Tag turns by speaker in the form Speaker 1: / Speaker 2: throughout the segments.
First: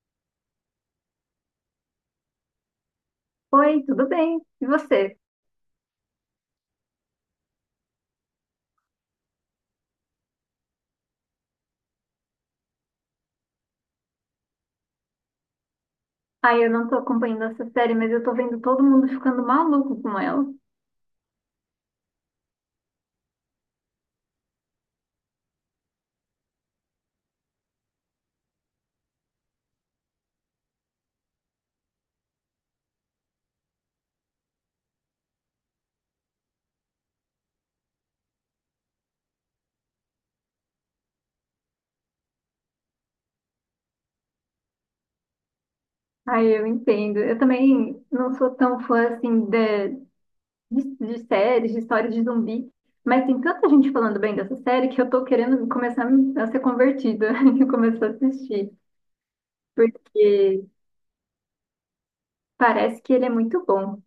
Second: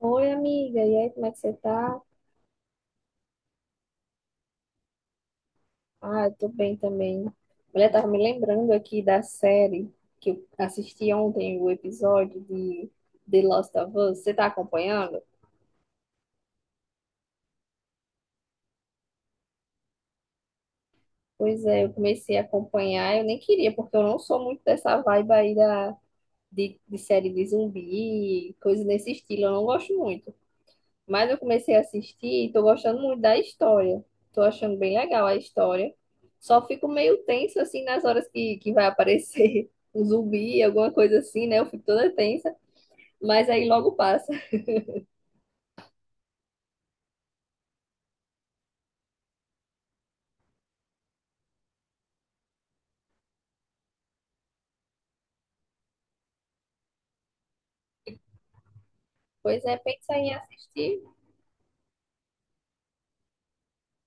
Speaker 1: Oi, amiga. E aí, como é que você tá?
Speaker 2: Oi, tudo bem? E você?
Speaker 1: Ah, eu tô bem também. Mulher, tava me lembrando aqui da série que eu assisti ontem, o episódio de The Last of Us. Você tá acompanhando?
Speaker 2: Ai, eu não tô acompanhando essa série, mas eu tô vendo todo mundo ficando maluco com ela.
Speaker 1: Pois é, eu comecei a acompanhar. Eu nem queria, porque eu não sou muito dessa vibe aí da, de série de zumbi, coisa nesse estilo. Eu não gosto muito. Mas eu comecei a assistir e tô gostando muito da história. Tô achando bem legal a história. Só fico meio tenso assim nas horas que vai aparecer um zumbi, alguma coisa assim, né? Eu fico toda tensa, mas aí logo passa.
Speaker 2: Ai, eu entendo. Eu também não sou tão fã, assim, de séries, de histórias de zumbi, mas tem tanta gente falando bem dessa série que eu tô querendo começar a ser convertida e começar a assistir,
Speaker 1: Pois é, pensa em
Speaker 2: porque
Speaker 1: assistir.
Speaker 2: parece que ele é muito bom.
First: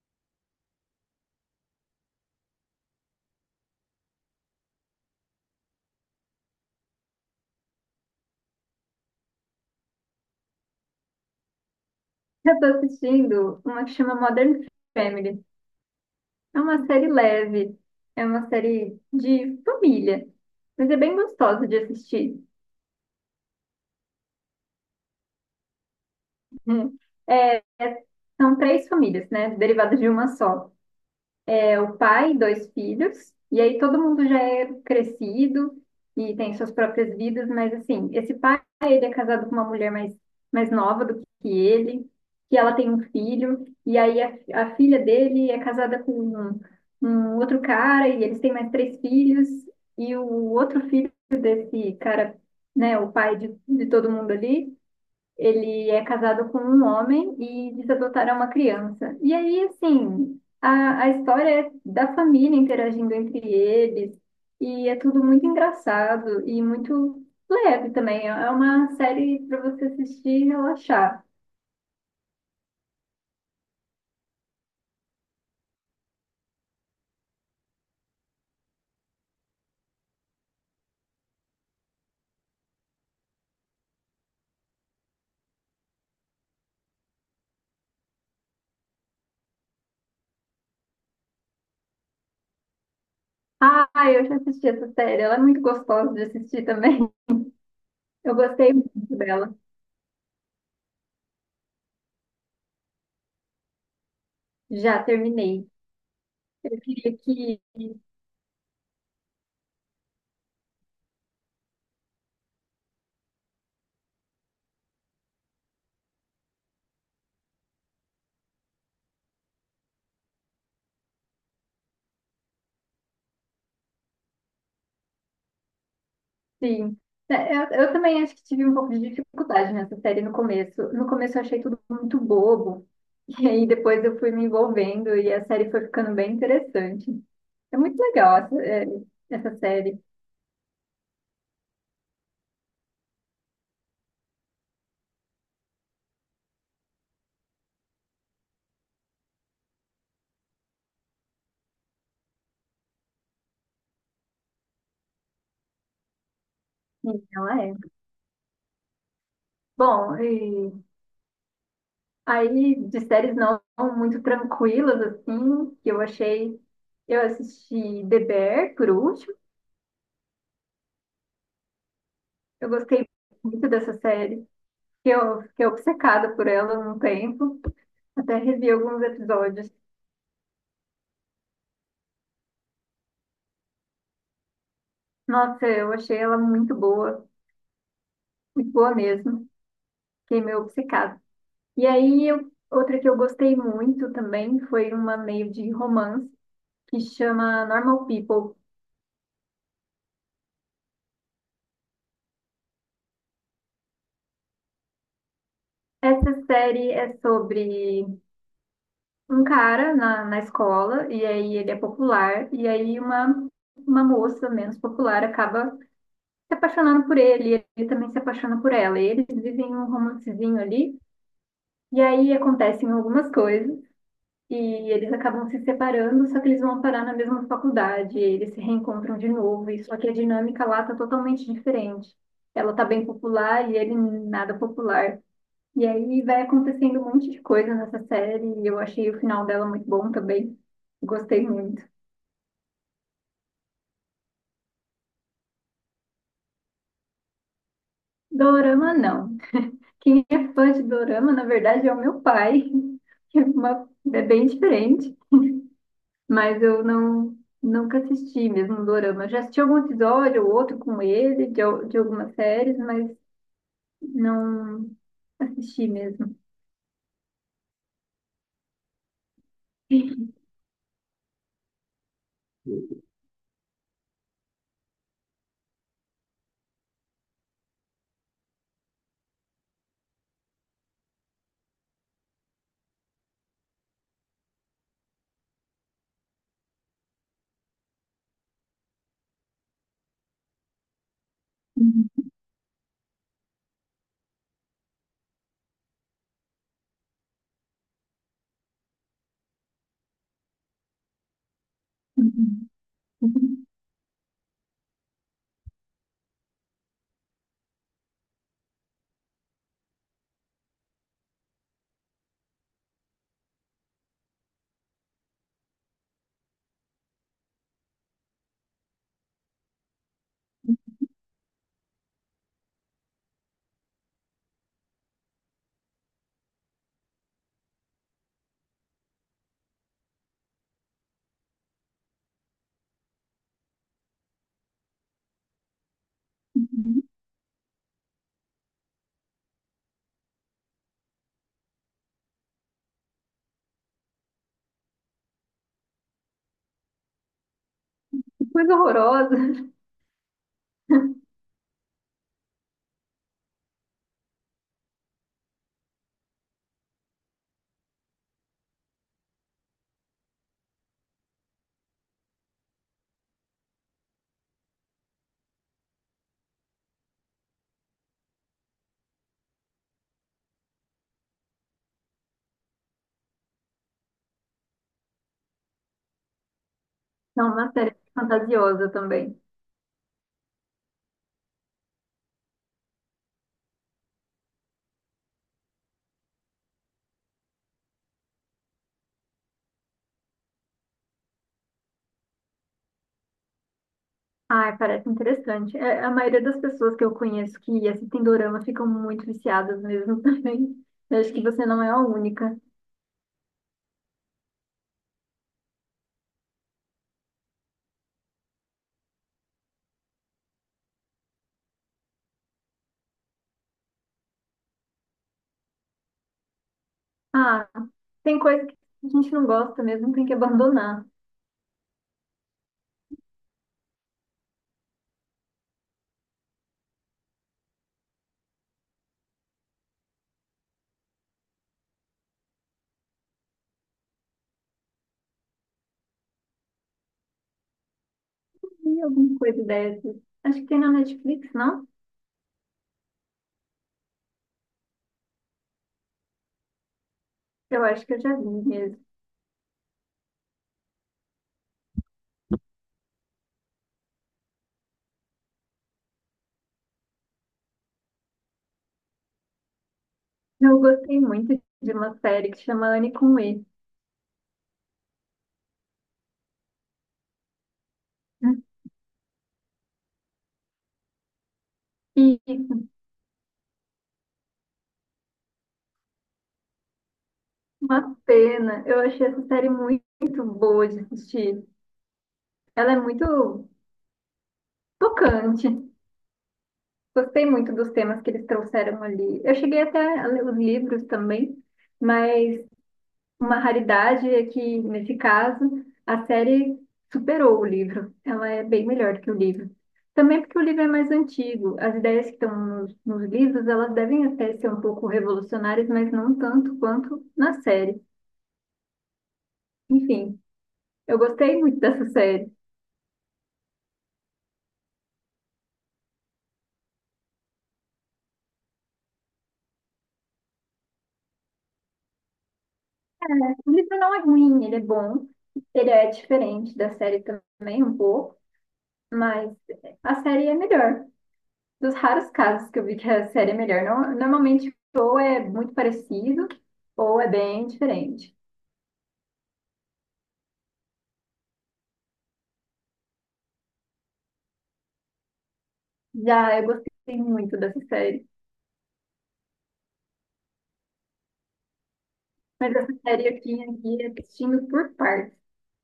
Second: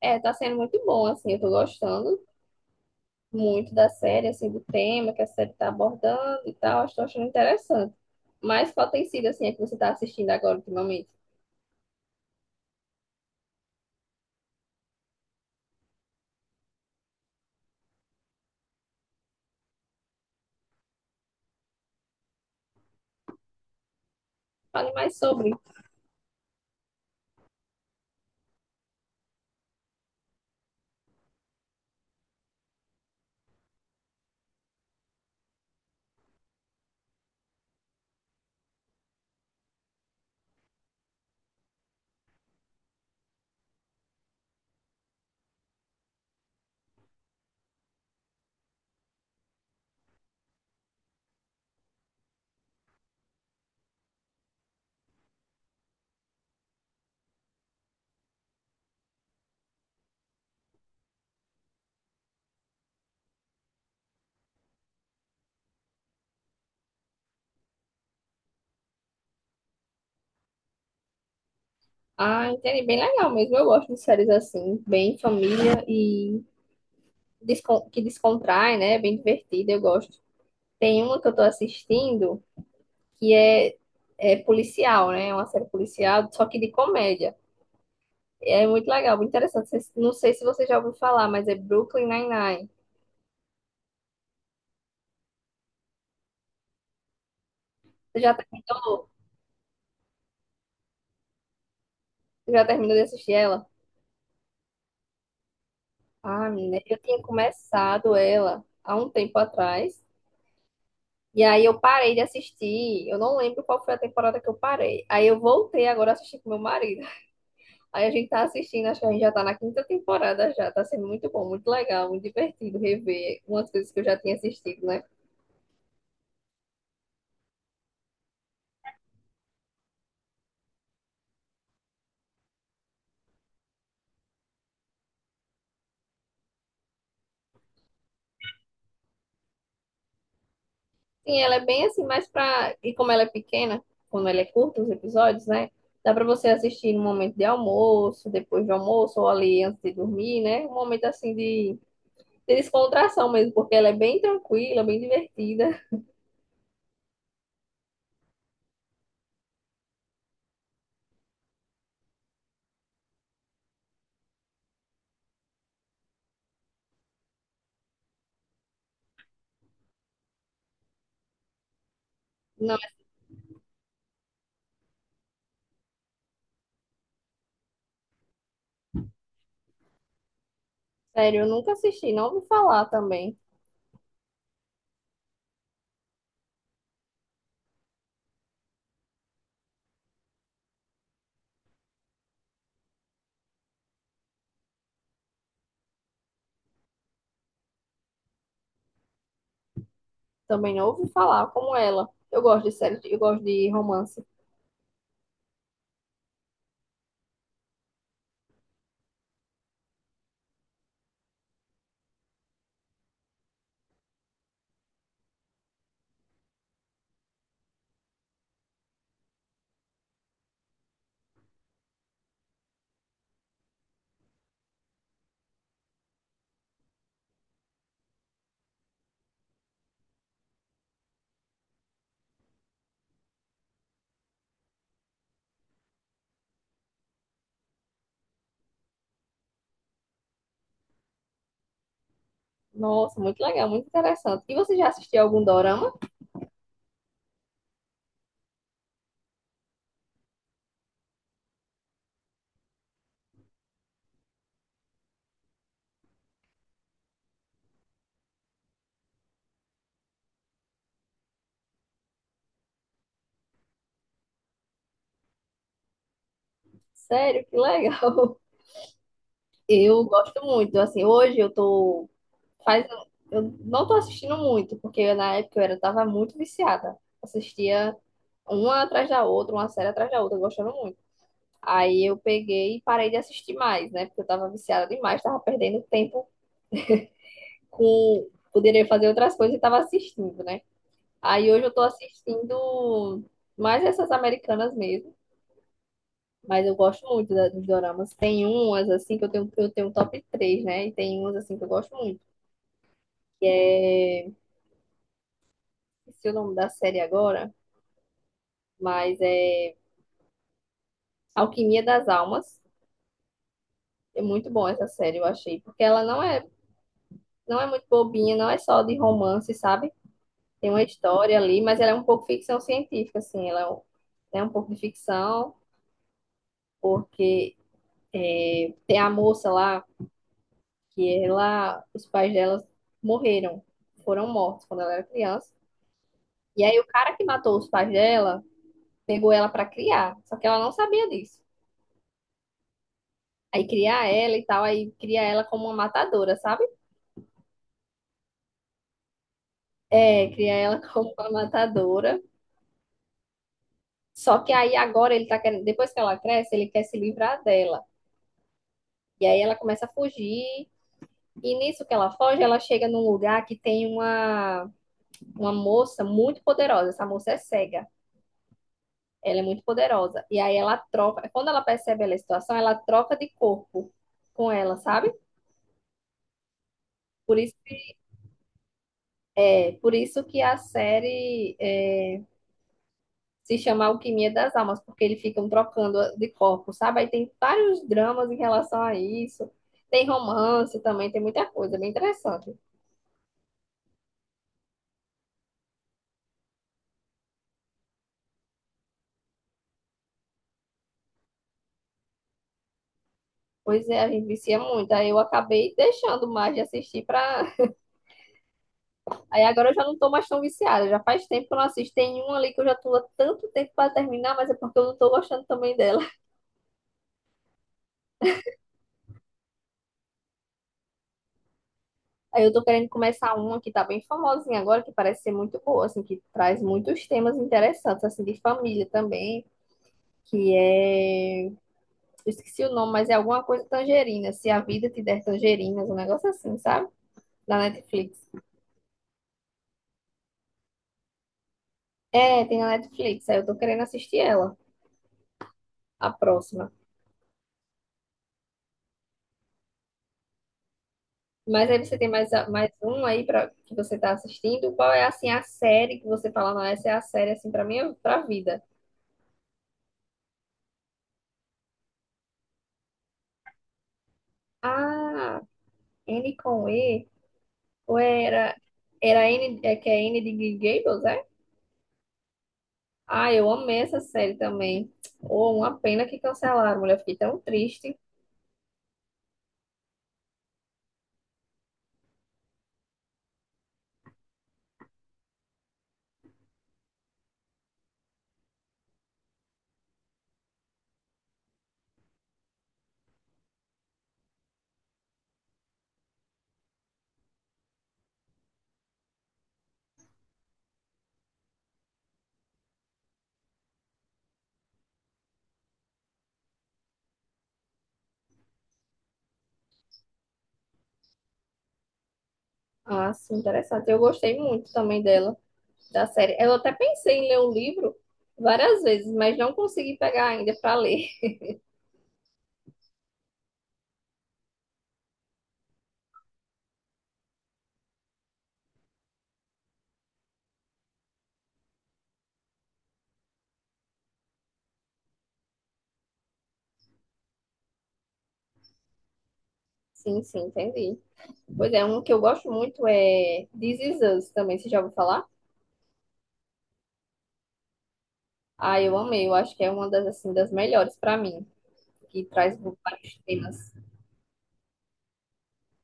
Speaker 1: É, tá sendo muito bom, assim, eu tô gostando muito da série, assim, do tema que a série tá abordando e tal. Estou achando interessante. Mas qual tem sido, assim, a que você tá assistindo agora ultimamente?
Speaker 2: Eu tô assistindo uma que chama Modern Family. É uma série leve, é uma série de família, mas é bem gostosa de assistir.
Speaker 1: Fale mais sobre.
Speaker 2: Hum. É, é- São três famílias, né? Derivadas de uma só. É o pai e dois filhos, e aí todo mundo já é crescido e tem suas próprias vidas, mas assim, esse pai, ele é casado com uma mulher mais nova do que ele, que ela tem um filho, e aí a filha dele é casada com um outro cara, e eles têm mais três filhos, e o outro filho desse cara, né, o pai de todo mundo ali, ele é casado com um homem e diz adotar uma criança. E aí, assim, a história é da família interagindo entre eles, e é tudo muito engraçado e muito leve também. É uma série para você assistir e relaxar.
Speaker 1: Ah, entendi. Bem legal mesmo. Eu gosto de séries assim, bem família e que descontrai, né? Bem divertida, eu gosto. Tem uma que eu tô assistindo que é, é policial, né? É uma série policial, só que de comédia. É muito legal, muito interessante. Não sei se você já ouviu falar, mas é Brooklyn Nine-Nine.
Speaker 2: Ah, eu já assisti essa série, ela é muito gostosa de assistir também.
Speaker 1: Você já
Speaker 2: Eu gostei muito
Speaker 1: terminou?
Speaker 2: dela.
Speaker 1: Você já terminou de assistir ela?
Speaker 2: Já terminei.
Speaker 1: Ah,
Speaker 2: Eu
Speaker 1: menina, eu
Speaker 2: queria
Speaker 1: tinha
Speaker 2: que...
Speaker 1: começado ela há um tempo atrás. E aí eu parei de assistir. Eu não lembro qual foi a temporada que eu parei. Aí eu voltei agora a assistir com meu marido. Aí a gente tá assistindo, acho que a gente já tá na quinta temporada já. Tá sendo muito bom, muito legal, muito divertido rever umas coisas que eu já tinha assistido, né?
Speaker 2: Sim. É, eu também acho que tive um pouco de dificuldade nessa série no começo. No começo eu achei tudo muito bobo. E aí depois eu fui me envolvendo e a série foi ficando bem interessante. É muito legal essa série.
Speaker 1: Sim, ela é bem assim, mas pra. E como ela é pequena, como ela é curta, os episódios, né? Dá pra você assistir no momento de almoço, depois do almoço, ou ali antes de dormir, né? Um momento assim de descontração mesmo, porque ela é bem tranquila, bem divertida.
Speaker 2: Sim, ela é. Bom, e aí de séries não muito tranquilas, assim, que eu achei. Eu assisti The Bear, por último. Eu gostei muito dessa série. Que Eu fiquei obcecada por ela num tempo. Até revi alguns episódios.
Speaker 1: Sério, eu nunca assisti, não ouvi falar também.
Speaker 2: Nossa, eu achei ela muito boa mesmo. Fiquei meio obcecada. E aí, outra que eu gostei muito também foi uma meio de romance que chama Normal People.
Speaker 1: Também não ouvi falar como ela. Eu gosto de série, eu gosto de romance.
Speaker 2: Essa série é sobre um cara na escola, e aí ele é popular, e aí uma moça menos popular acaba se apaixonando por ele, e ele também se apaixona por ela. E eles vivem um romancezinho ali, e aí acontecem algumas coisas. E eles acabam se separando, só que eles vão parar na mesma faculdade, eles se reencontram de novo, e só que a dinâmica lá tá totalmente diferente. Ela tá bem popular e ele nada popular. E aí vai acontecendo um monte de coisa nessa série, e eu achei o final dela muito bom também. Gostei muito.
Speaker 1: Nossa, muito legal, muito interessante. E você já assistiu algum dorama?
Speaker 2: Dorama não. Quem é fã de Dorama, na verdade, é o meu pai, que é, uma, é bem diferente. Mas eu não nunca assisti mesmo um dorama. Eu já assisti algum episódio ou outro com ele, de algumas séries, mas não assisti mesmo.
Speaker 1: Sério, que legal. Eu gosto muito. Assim, hoje eu tô faz eu não tô assistindo muito, porque na época eu era tava muito viciada. Assistia uma atrás da outra, uma série atrás da outra, gostando muito. Aí eu peguei e parei de assistir mais, né? Porque eu tava viciada demais, tava perdendo tempo com poderia fazer outras coisas e tava assistindo, né? Aí hoje eu tô assistindo mais essas americanas mesmo, mas eu gosto muito dos doramas. Tem umas assim que eu tenho um top 3 né? E tem umas assim que eu gosto muito,
Speaker 2: Que
Speaker 1: que é, esqueci o nome da série agora, mas é Alquimia das Almas. É muito bom essa série, eu achei, porque ela não é muito bobinha, não é só de romance, sabe? Tem uma história ali, mas ela é um pouco ficção científica, assim, ela é um pouco de ficção, porque tem a moça lá, que ela, os pais dela morreram, foram mortos quando ela era criança. E aí o cara que matou os pais dela pegou ela pra criar, só que ela não sabia disso. Aí criar ela e tal, aí cria ela como uma matadora, sabe?
Speaker 2: coisa horrorosa.
Speaker 1: É, cria ela como uma matadora. Só que aí agora ele tá querendo, depois que ela cresce, ele quer se livrar dela. E aí ela começa a fugir. E nisso que ela foge, ela chega num lugar que tem uma moça muito poderosa. Essa moça é cega. Ela é muito poderosa. E aí ela troca, quando ela percebe a situação, ela troca de corpo com ela, sabe? Por
Speaker 2: Não,
Speaker 1: isso,
Speaker 2: uma série fantasiosa também.
Speaker 1: é, por isso que a série é, se chama Alquimia das Almas, porque eles ficam trocando de corpo, sabe? Aí tem vários dramas em relação a isso. Tem romance também, tem muita coisa, é bem interessante.
Speaker 2: Ai, parece interessante. É, a maioria das pessoas que eu conheço que assistem dorama ficam muito viciadas mesmo também. Eu acho que você não é a única.
Speaker 1: Pois é, a gente vicia muito. Aí eu acabei deixando mais de assistir pra. Aí agora eu já não tô mais tão viciada. Já faz tempo que eu não assisto. Tem um ali que eu já tô há tanto tempo pra terminar, mas é porque eu não tô gostando também dela.
Speaker 2: Ah, tem coisa que a gente não gosta mesmo, tem que abandonar.
Speaker 1: Aí eu tô querendo começar uma que tá bem famosinha agora, que parece ser muito boa, assim, que traz muitos temas interessantes, assim, de família também, que é... eu esqueci o nome, mas é alguma coisa tangerina, se a vida te der tangerinas, um negócio assim, sabe? Na Netflix.
Speaker 2: E alguma coisa dessas. Acho que tem na Netflix, não?
Speaker 1: É, tem na Netflix, aí eu tô querendo assistir ela, a próxima.
Speaker 2: Eu acho que eu já vi mesmo.
Speaker 1: Mas aí você tem mais, mais um aí pra, que você tá assistindo? Qual é, assim, a série que você fala, não, essa é a série, assim, pra mim, pra vida?
Speaker 2: Eu gostei muito de uma série que chama Anne com E.
Speaker 1: Ah, N com E. Ou era, era N, é que é N de Green Gables, é?
Speaker 2: E
Speaker 1: Ah, eu amei essa série também. Oh, uma pena que cancelaram, mulher. Fiquei tão triste.
Speaker 2: uma pena, eu achei essa série muito boa de assistir. Ela é muito tocante. Gostei muito dos temas que eles trouxeram ali. Eu cheguei até a ler os livros também, mas... Uma raridade é que, nesse caso, a série superou o livro. Ela é bem melhor do que o livro. Também porque o livro é mais antigo. As ideias que estão nos livros, elas devem até ser um pouco revolucionárias, mas não tanto quanto na série. Enfim, eu gostei muito dessa série.
Speaker 1: Ah, sim, interessante. Eu gostei muito também dela, da série. Eu até pensei em ler o livro várias vezes, mas não consegui pegar ainda para ler.
Speaker 2: O livro não é ruim, ele é bom. Ele é diferente da série também, um pouco, mas a série é melhor. Dos raros casos que eu vi que a série é melhor. Normalmente, ou é muito parecido, ou é bem diferente.
Speaker 1: Sim, sim, entendi. Pois é, um que eu gosto muito é This Is Us também, você já ouviu falar?
Speaker 2: Já eu gostei muito dessa série.
Speaker 1: Ah, eu amei, eu acho que é uma das, assim, das melhores para mim, que traz
Speaker 2: A
Speaker 1: vários
Speaker 2: série eu
Speaker 1: temas.
Speaker 2: tinha aqui é assistindo por partes,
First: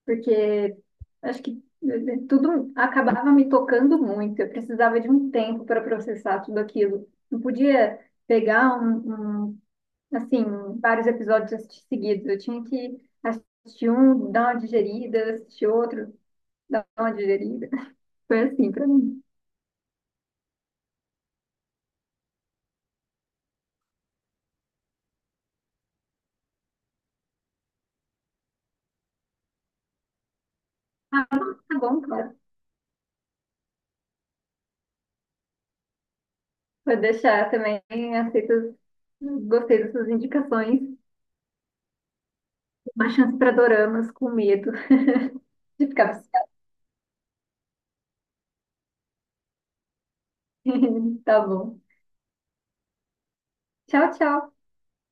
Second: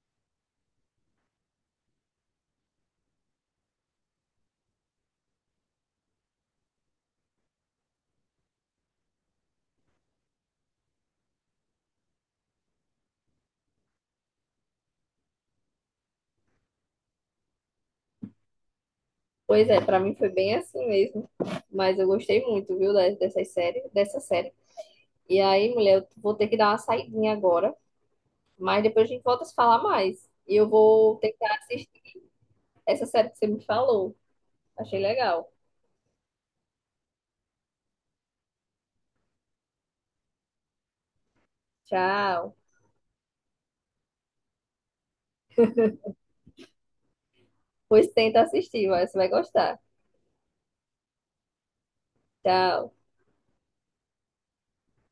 Speaker 2: porque acho que tudo acabava me tocando muito. Eu precisava de um tempo para processar tudo aquilo. Não podia pegar um, assim, vários episódios e assistir seguidos. Eu tinha que assistir um, dar uma digerida, assistir outro, dar uma digerida. Foi assim pra mim.
Speaker 1: Pois é, pra mim foi bem assim mesmo. Mas eu gostei muito, viu, dessas séries, dessa série. E aí, mulher, eu vou ter que dar uma saidinha agora, mas depois a gente volta a se falar mais. E eu vou
Speaker 2: Ah,
Speaker 1: tentar
Speaker 2: bom, tá bom,
Speaker 1: assistir
Speaker 2: cara.
Speaker 1: essa série que você me falou. Achei legal.
Speaker 2: Vou deixar também, aceito, gostei das suas indicações.
Speaker 1: Tchau.
Speaker 2: Uma chance pra doramas com medo de ficar viciada.
Speaker 1: Pois tenta assistir, vai, você vai gostar.
Speaker 2: Tá bom.
Speaker 1: Tchau.
Speaker 2: Tchau, tchau.